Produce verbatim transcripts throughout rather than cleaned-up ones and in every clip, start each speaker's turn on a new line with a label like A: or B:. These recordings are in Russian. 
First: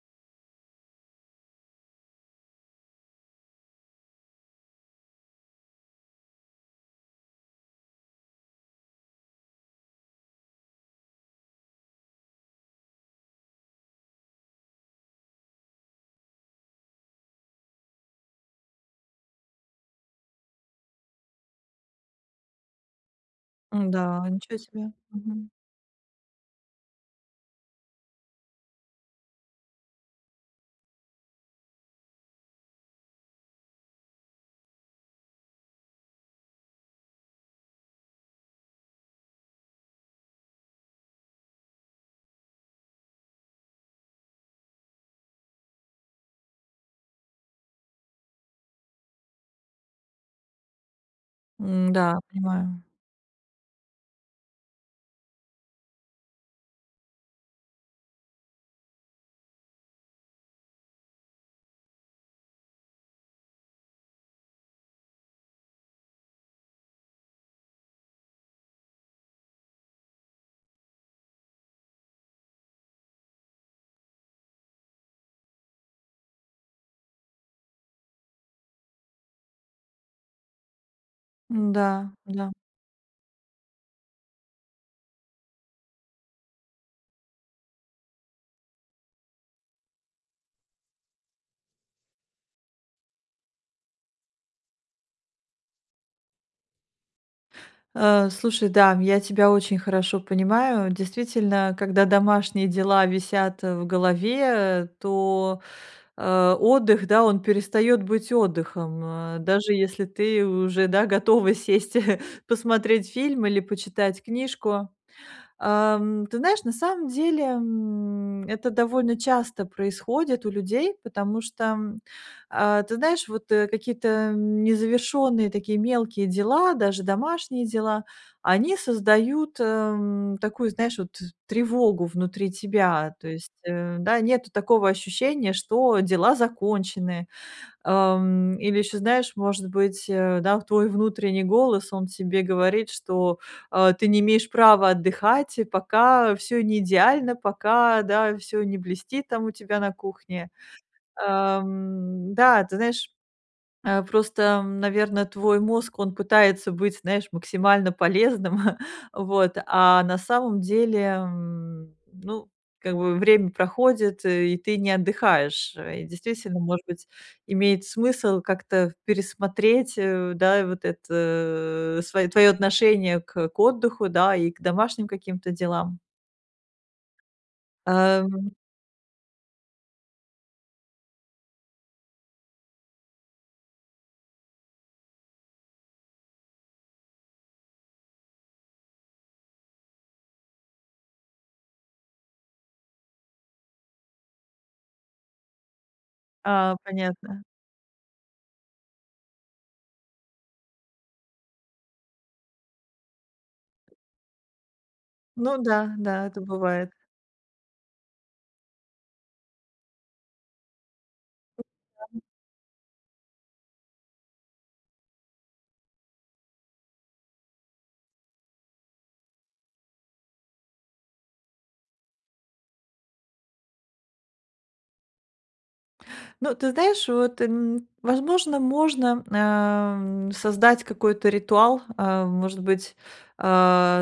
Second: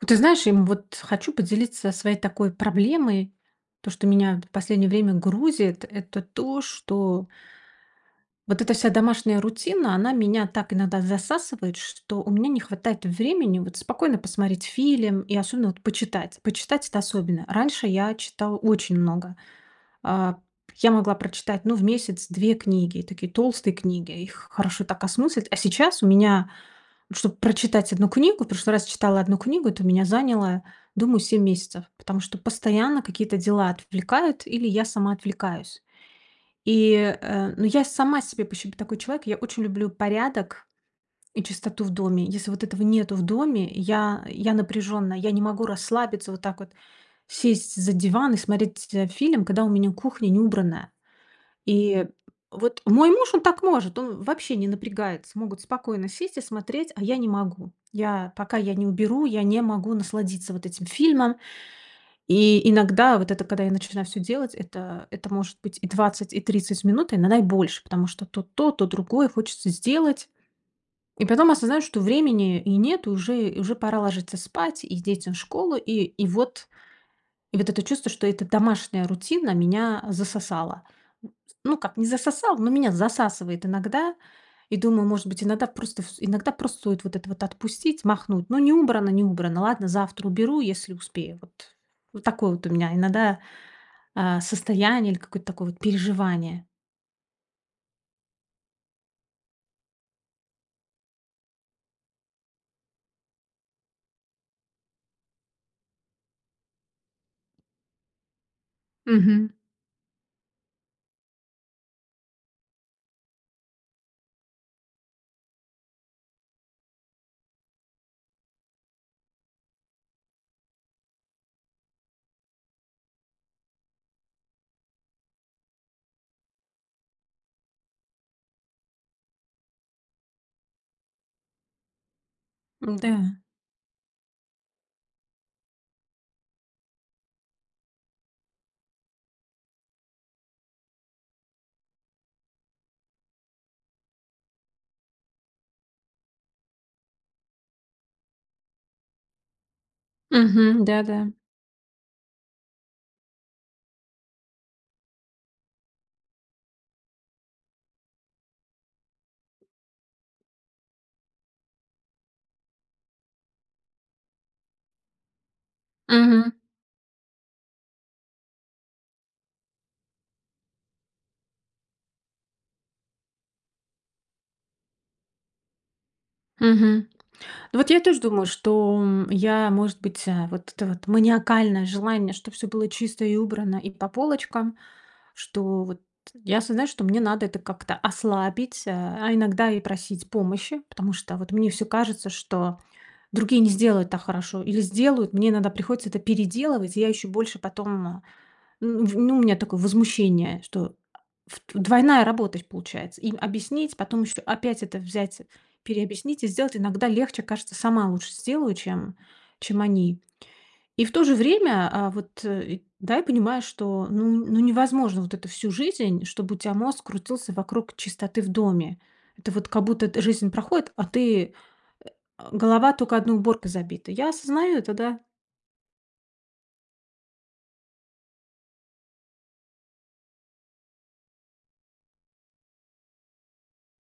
A: Вот, ты знаешь, и, м, вот хочу поделиться своей такой проблемой, то, что меня, это, в последнее время грузит, это то, что вот эта вся домашняя рутина, она меня так иногда засасывает, что у меня не хватает времени, вот, спокойно посмотреть фильм, и особенно, вот, почитать. Почитать- это особенно. Раньше я читала очень много. Э, я могла прочитать, ну, в месяц две книги, такие толстые книги,
B: М-да,
A: их
B: ничего
A: хорошо
B: себе,
A: так осмыслить.
B: мгм.
A: А сейчас у меня, вот, чтобы прочитать одну книгу, в прошлый раз читала одну книгу, это у меня заняло, думаю, семь месяцев, потому что постоянно какие-то дела отвлекают или я сама отвлекаюсь. И, э, ну, я сама себе, в пощем, такой человек. Я очень люблю порядок и чистоту в доме. Если вот этого нету в доме, я я напряженная, я не могу расслабиться вот так вот, сесть за диван и смотреть ть э, фильм, когда у меня кухня не убранная.
B: М,
A: И,
B: да,
A: вот,
B: понимаю.
A: мой муж, он так может, он вообще не напрягается. Могут спокойно сесть и смотреть, а я не могу. Я пока, я не уберу, я не могу насладиться вот этим фильмом. И иногда, вот это, когда я начинаю всё делать, это это может быть и двадцать, и тридцать минут, иногда и больше, потому что то, то, то другое хочется сделать. И потом осознаю, что времени и нет, уже уже пора ложиться спать и детям в школу. И и вот. И вот это чувство, что эта домашняя рутина меня засосала. Ну как, не
B: М-да, да.
A: засосала, но меня засасывает иногда. И думаю, может быть, иногда просто всё иногда просто стоит вот это вот отпустить, махнуть. Ну не убрано, не убрано, ладно, завтра уберу, если успею. Вот. Вот такое вот у меня иногда, э, состояние или какое-то такое, вот, переживание.
B: Э, слушай, да, я тебя очень хорошо понимаю, действительно, когда домашние дела висят в голове, то, э, отдых, да, он перестает быть отдыхом, э,
A: Мгм.
B: даже если ты уже, да, готова сесть посмотреть фильм или почитать книжку. Эм, ты знаешь, на самом деле, м, это довольно часто происходит у людей, потому что, м, э, ты знаешь, вот, э, какие-то, эм, незавершённые, такие, мелкие дела, даже домашние дела, они создают, эм, такую, знаешь, вот, тревогу внутри тебя. То
A: М-да.
B: есть, э, да, нету такого ощущения, что дела закончены. Эм, или ещё знаешь, может быть, э, да, твой внутренний голос, он тебе говорит, что, э, ты не имеешь права отдыхать, и пока всё не идеально, пока, да, всё не блестит, там, у тебя на кухне.
A: Мгм, да-да.
B: Эм, да, ты знаешь, э, просто, наверно, твой мозг, он пытается быть, знаешь, максимально полезным, вот, а на самом деле, м, ну, как бы, время проходит, и ты не отдыхаешь. И
A: Мгм.
B: действительно, может быть, имеет смысл как-то пересмотреть, э, да, вот это свое твоё отношение к к отдыху, да, и домашним каким-то делам.
A: Мгм. Ну вот, я тоже думаю,
B: Эм.
A: что, м, я, может быть Вот это вот маниакальное желание, чтобы всё было чисто и убрано, и по полочкам, что, вот, я осознаю, что мне надо это как-то ослабить, э, а иногда и просить помощи. Потому что, вот, мне всё кажется, что другие не сделают так хорошо или сделают, мне иногда приходится это
B: А,
A: переделывать, и я еще
B: понятно.
A: больше потом, ну, в ну, у меня такое возмущение, что, ф двойная работа, то есть, получается. Им объяснить, потом еще опять это взять,
B: Ну да, да, это
A: переобъяснить и сделать.
B: бывает.
A: Иногда легче, кажется, сама лучше сделаю, чем чем они. И в то же время, э,
B: [unintelligible]
A: вот, да, я понимаю, что ну ну, невозможно вот это всю жизнь, чтобы у тебя мозг крутился вокруг чистоты в доме. Это вот, как будто, эт жизнь проходит, а ты, э, а, голова тока одной уборкой забита. Я осознаю это, да.
B: Ну, ты знаешь, вот, м, возможно можно, э, м, создать какой-то ритуал. Э, может быть, э,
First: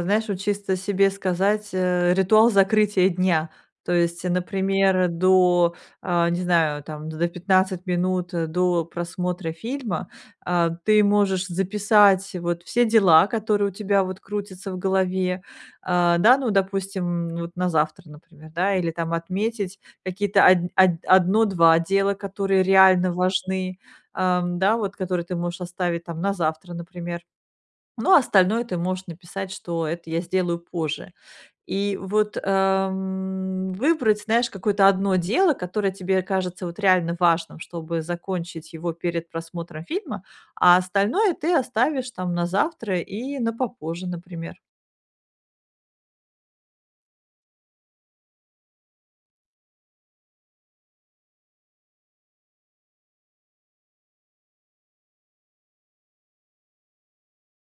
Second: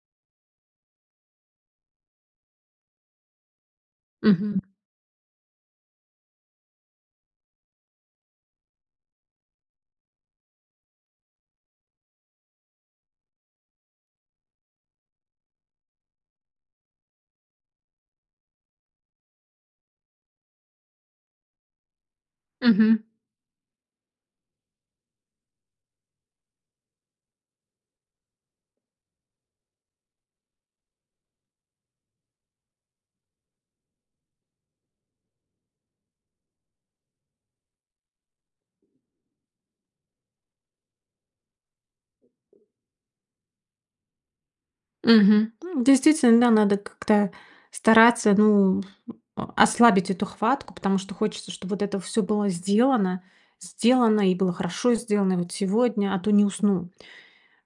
B: знаешь, вот чисто себе сказать, э, ритуал закрытия дня. То есть,
A: Мгм.
B: например, до, э, не знаю, там, за пятнадцать минут до просмотра фильма, э, ты можешь записать, вот, все дела, которые у тебя, вот, крутятся в голове. Э, да, ну, допустим, вот, на завтра, например, да, или там отметить какие-то од од одно два дела, которые
A: Мгм.
B: реально важны, э да, вот, которые ты можешь оставить, там, на завтра, например. Ну, а остальное ты можешь написать, что это я сделаю позже. И вот, эм, выбрать, знаешь, какое-то одно дело, которое тебе кажется, вот, реально важным, чтобы закончить его перед просмотром фильма, а остальное ты оставишь, там, на завтра и на попозже, например.
A: Мгм, м, действительно, надо как-то стараться, ну, м, а, ослабить эту хватку, потому что хочется, чтоб вот это всё было сделано. Сделано и было хорошо сделано, и вот сегодня, а то не усну.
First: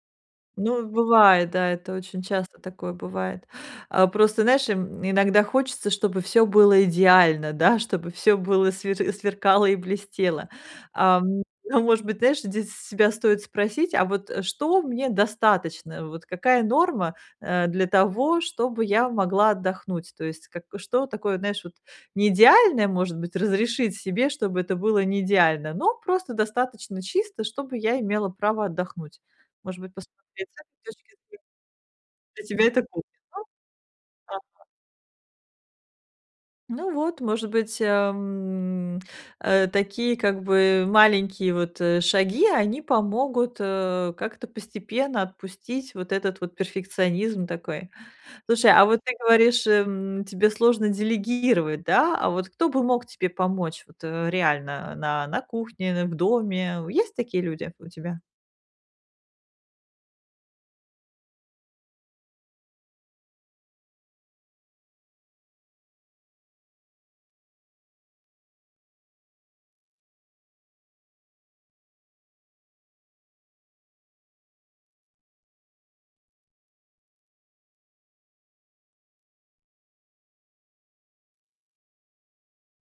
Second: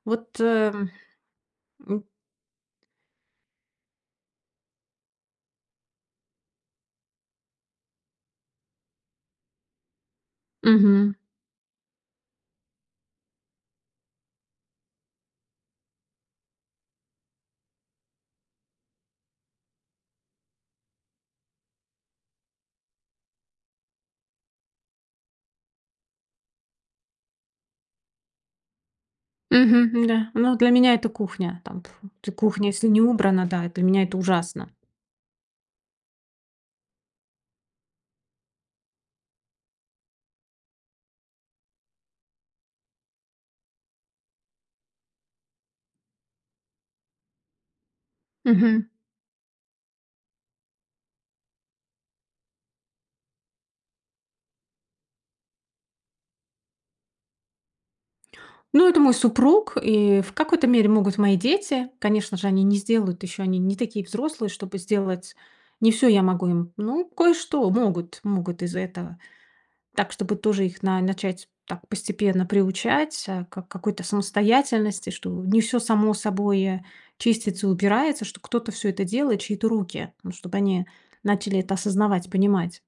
A: Вот, э,
B: Ну
A: м.
B: бывает, да, это
A: М
B: очень часто такое бывает. А просто, знаешь, м, иногда хочется, чтобы всё было идеально, да, чтобы всё было свер сверкало и блестело.
A: Мгм.
B: А, м, ну, может быть, знаешь, здесь с себя стоит спросить: "А вот, э, что мне достаточно? Вот какая норма, э, для того, чтобы я могла отдохнуть?" То есть как, э, что такое, знаешь, вот не идеальное, может быть, разрешить себе, чтобы это было не идеально, но просто достаточно чисто, чтобы я имела право отдохнуть. Может быть,
A: Мгм,
B: посмотреть
A: да. Ну,
B: с
A: для
B: этой
A: меня-
B: точки
A: это
B: зрения,
A: кухня, Там, пф т
B: что тебя
A: кухня,
B: это?
A: если не
B: [unintelligible]
A: убрана, да, для меня это
B: Ага.
A: ужасно.
B: Ну вот, может быть, э, м, э, такие, как бы маленькие вот, э, шаги, они помогут, э, как-то постепенно отпустить вот этот вот перфекционизм такой. Слушай, а
A: Мгм.
B: вот ты говоришь, э, м, тебе сложно делегировать, да, а вот кто бы мог тебе помочь вот, э, реально на на кухне, н в доме? Есть такие люди у тебя?
A: Ну, это мой супруг, и в какой-то мере могут мои дети. Конечно же, они не сделают ещё, они не такие взрослые, чтобы сделать не всё я могу им, ну, кое-что могут могут из этого. Так, чтобы тоже их на начать так постепенно приучать, э, к какой-то самостоятельности, что не всё само собой чистится и убирается, что кто-то всё это делает чьи-то руки, ну чтобы они начали это осознавать и понимать.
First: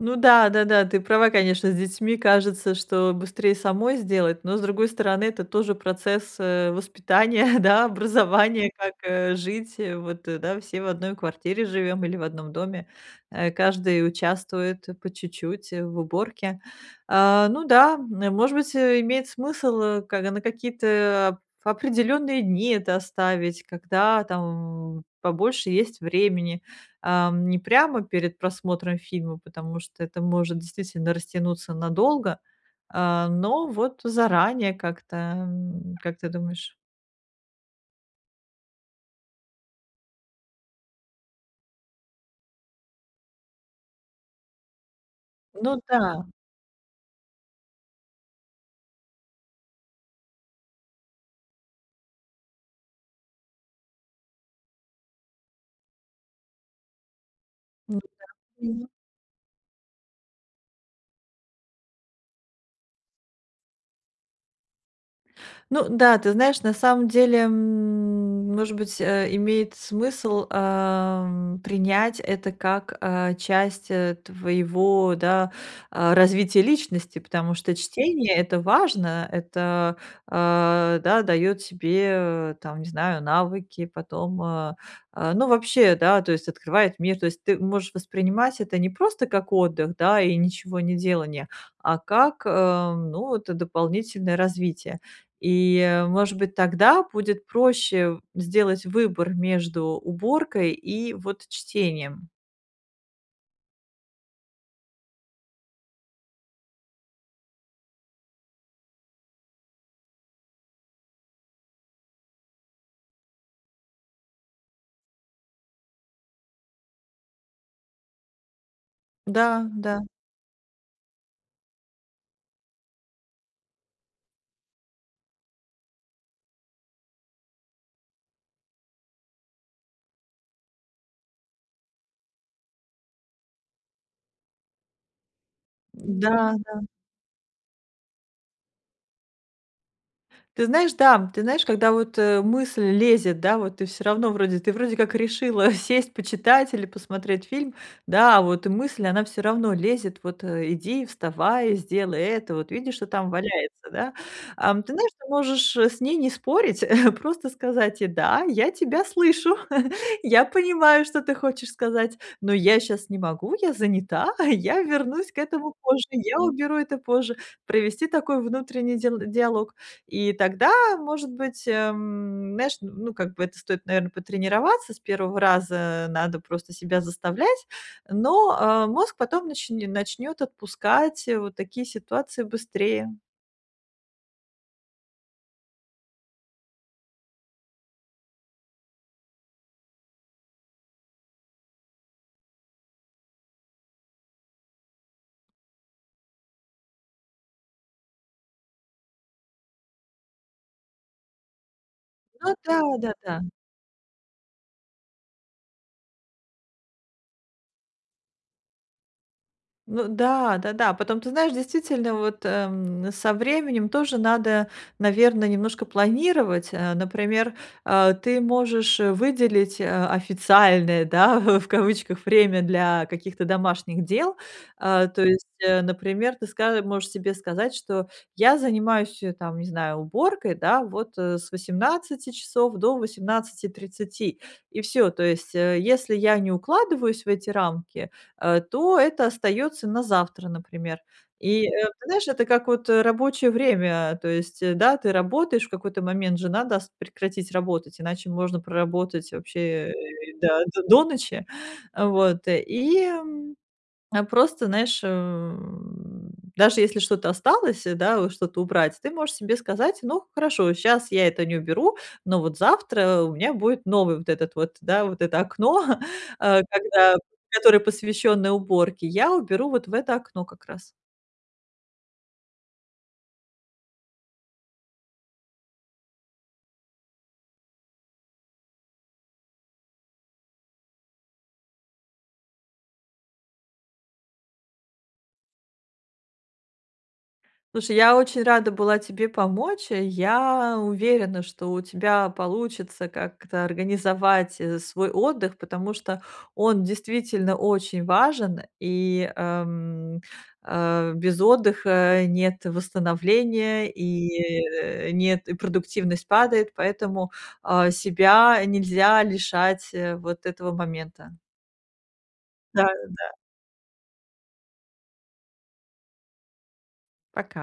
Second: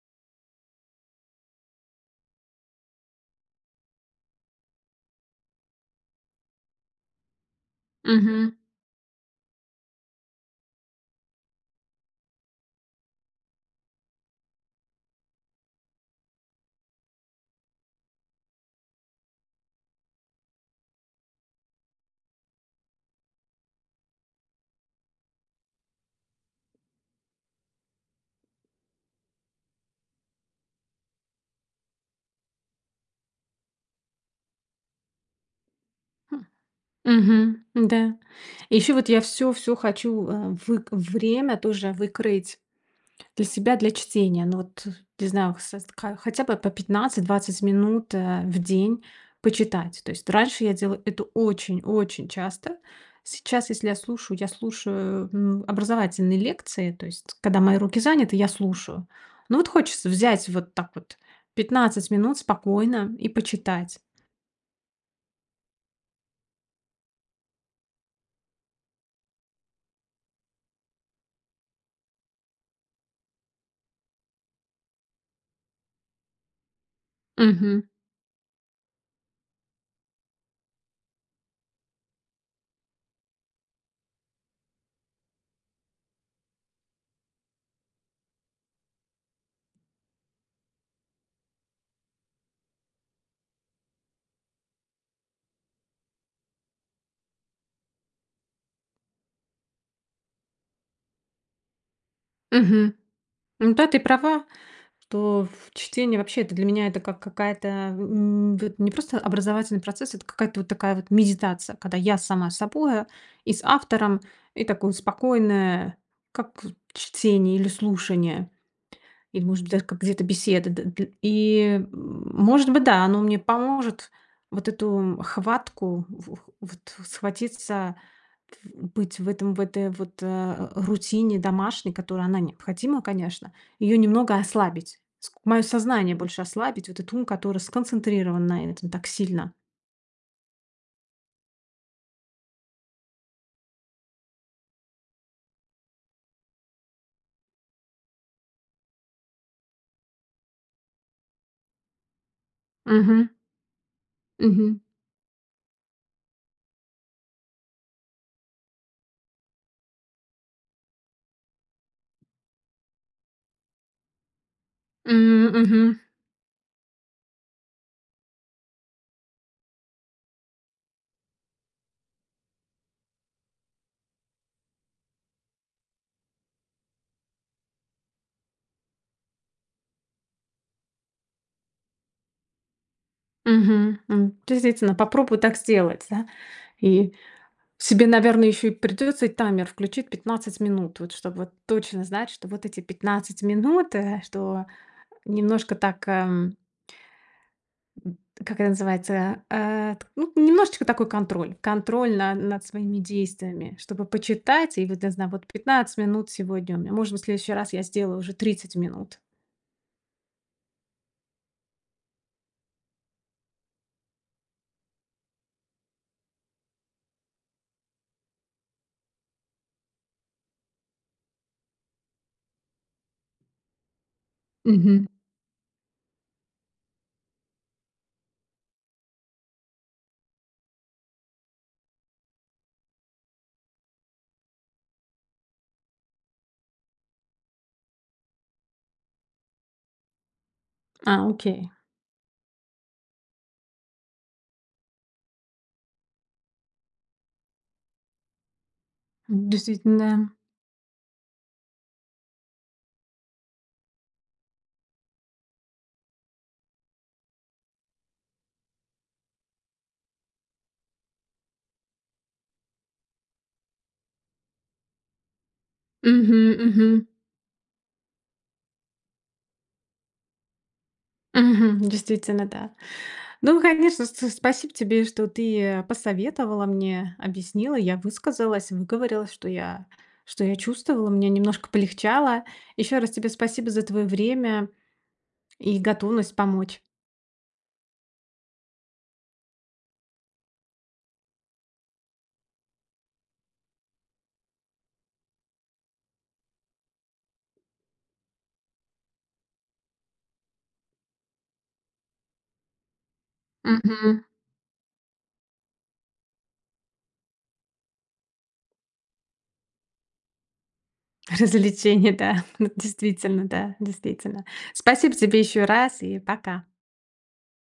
B: Ну да, да-да, ты права, конечно, с детьми. Кажется, что быстрее самой сделать, но с другой стороны, это тоже процесс, э, воспитания, да,
A: Мгм.
B: образования, как, э, жить. Э. Вот, да, все в одной квартире живём или в одном доме, э, каждый участвует, э, по чуть-чуть, э, в уборке. А, ну да, н может быть, э, имеет смысл, э, ка на какие-то оп определённые дни это оставить, когда, там, побольше есть времени, ам, не прямо перед просмотром фильма, потому что это может действительно растянуться надолго, а, но вот заранее как-то, м, как ты
A: Хм.
B: думаешь?
A: Мгм. Да. И ещё вот я всё всё хочу, э, вык время тоже выкроить для себя для чтения. Ну, вот, э, не знаю
B: Ну
A: с ка
B: да.
A: хотя бы по пятнадцать двадцать минут, а, в день почитать. То есть раньше я делала это очень, очень часто. Сейчас, если я слушаю, я слушаю, ну, образовательные лекции, то есть когда мои
B: Ну
A: руки заняты, я
B: да. Мгм.
A: слушаю. Но вот хочется взять вот так вот пятнадцать минут спокойно и почитать.
B: Ну да, ты знаешь, на самом деле, м, может быть, э, имеет смысл, ам, принять это как, а, часть, э, твоего, да, а, развития личности, потому что
A: Мгм.
B: чтение- это важно, это, а, да, даёт тебе, там, не знаю, навыки потом, а, а, ну, вообще, да, то есть открывает мир. То есть ты можешь воспринимать это не просто как отдых, да, и ничегонеделание, а как, э, ну, это дополнительное развитие. И, может быть, тогда будет проще сделать выбор между уборкой и вот чтением.
A: Мгм. Ну да, ты права, что в чтение, вообще, это для меня это как какая-то, м, вот не просто образовательный процесс, это какая-то вот такая вот медитация, когда я сама с собой, а, и с автором, и такое спокойное, как вот чтение или слушание, или, может быть, даже как
B: Да-да.
A: где-то беседа, да дл и, м, может быть, да, оно мне поможет вот эту хватку, в в вот, схватиться, тф быть в этом в этой вот э, а, рутине домашней, которая, она необходима, конечно, ее немного ослабить. Ск моё сознание больше
B: М-да, да.
A: ослабить, вот этот ум, который сконцентрирован на этом так сильно.
B: Ты знаешь, да. Ты знаешь, когда вот, э, мысль лезет, да, вот ты всё равно вроде ты вроде как решила сесть, почитать или посмотреть фильм, да, а вот мысль, она всё равно лезет вот, э: "Иди, вставай, сделай это. Вот видишь, что там
A: Мгм.
B: валяется да?"
A: Мгм.
B: Ам, ты знаешь, ты можешь, э, с ней не спорить, просто сказать ей: "Да, я тебя слышу. Я понимаю, что ты хочешь сказать. Но я щас не могу. Я занята. Я вернусь к
A: М,
B: этому
A: мгм.
B: позже. Я уберу это позже". Провести такой внутренний дил диалог. И тогда, может быть, э, м, мяш, ну, как бы это стоит, наверно, потренироваться. C первого раза надо просто себя заставлять. Но, а, мозг потом начн начнёт отпускать, э, вот такие ситуации быстрее.
A: Мгм. М, дейзительно, попробую так сделать. Себе, наверное, ещё и придётся и таймер включить пятнадцать минут, вот чтоб вот точно знать, что вот эти пятнадцать минут, э, что немножко так, ам м, как это называется? А, т ну, немножечко такой контроль. Контроль на
B: Ну
A: над своими
B: да-да-да.
A: действиями, чтобы почитать. И вот, для зна вот пятнадцать минут сегодня у меня, может быть, в следующий раз я сделаю уже тридцать минут.
B: Ну да-да-да. Потом, ты знаешь, действительно, вот, ам, со временем тоже надо, наверно, немножко планировать, а. Например, а ты можешь, э, выделить, а, официальное, да, в в, кавычках, "время" для каких-то домашних дел.
A: Мгм.
B: А, то есть, э, например, ты ска можешь себе сказать, что: "Я занимаюсь, э, там не знаю, уборкой, да, вот, э, с восемнадцати часов до восемнадцати тридцати". И всё. То есть, э, если я не укладываюсь в эти рамки, а, то это остаётся на завтра, например.
A: А,
B: И,
A: окей.
B: э, ты знаешь, это как, вот, э, рабочее время, то есть, э, да, ты работаешь в какой-то момент, же надо ст прекратить работать, иначе можно проработать
A: М,
B: вообще, э,
A: действительно.
B: да, до до ночи. Э, вот, э. И, м, а, просто, знаешь, м, даже если что-то осталось, э, да, вот что-то убрать, ты можешь себе сказать: "Ну хорошо, щас я это не уберу, но вот завтра у меня будет новый вот этот вот, да, вот это окно, а,
A: Мгм-мгм.
B: когда которое посвященное уборке. Я уберу вот в это окно как раз".
A: Мгм, действительно, да. Ну, конечно, с с спасибо тебе, что ты, э, посоветовала мне, объяснила. Я высказалась, выговорилась, что я что я чувствовала. Мне немножко полегчало. Ещё раз тебе спасибо за твоё время и готовность помочь.
B: Слушай, я очень рада была тебе помочь. Э, я уверена, что у тебя получится как-то организовать, э, свой отдых, потому что он действительно очень важен, и, ам, а, без отдыха нет восстановления,
A: Мгм.
B: и нет и продуктивность падает, поэтому, а, себя нельзя лишать, э, вот этого момента.
A: Развлечения, да, ну
B: Да-да.
A: действительно, да, действительно. Спасибо тебе ещё раз и пока!
B: Пока.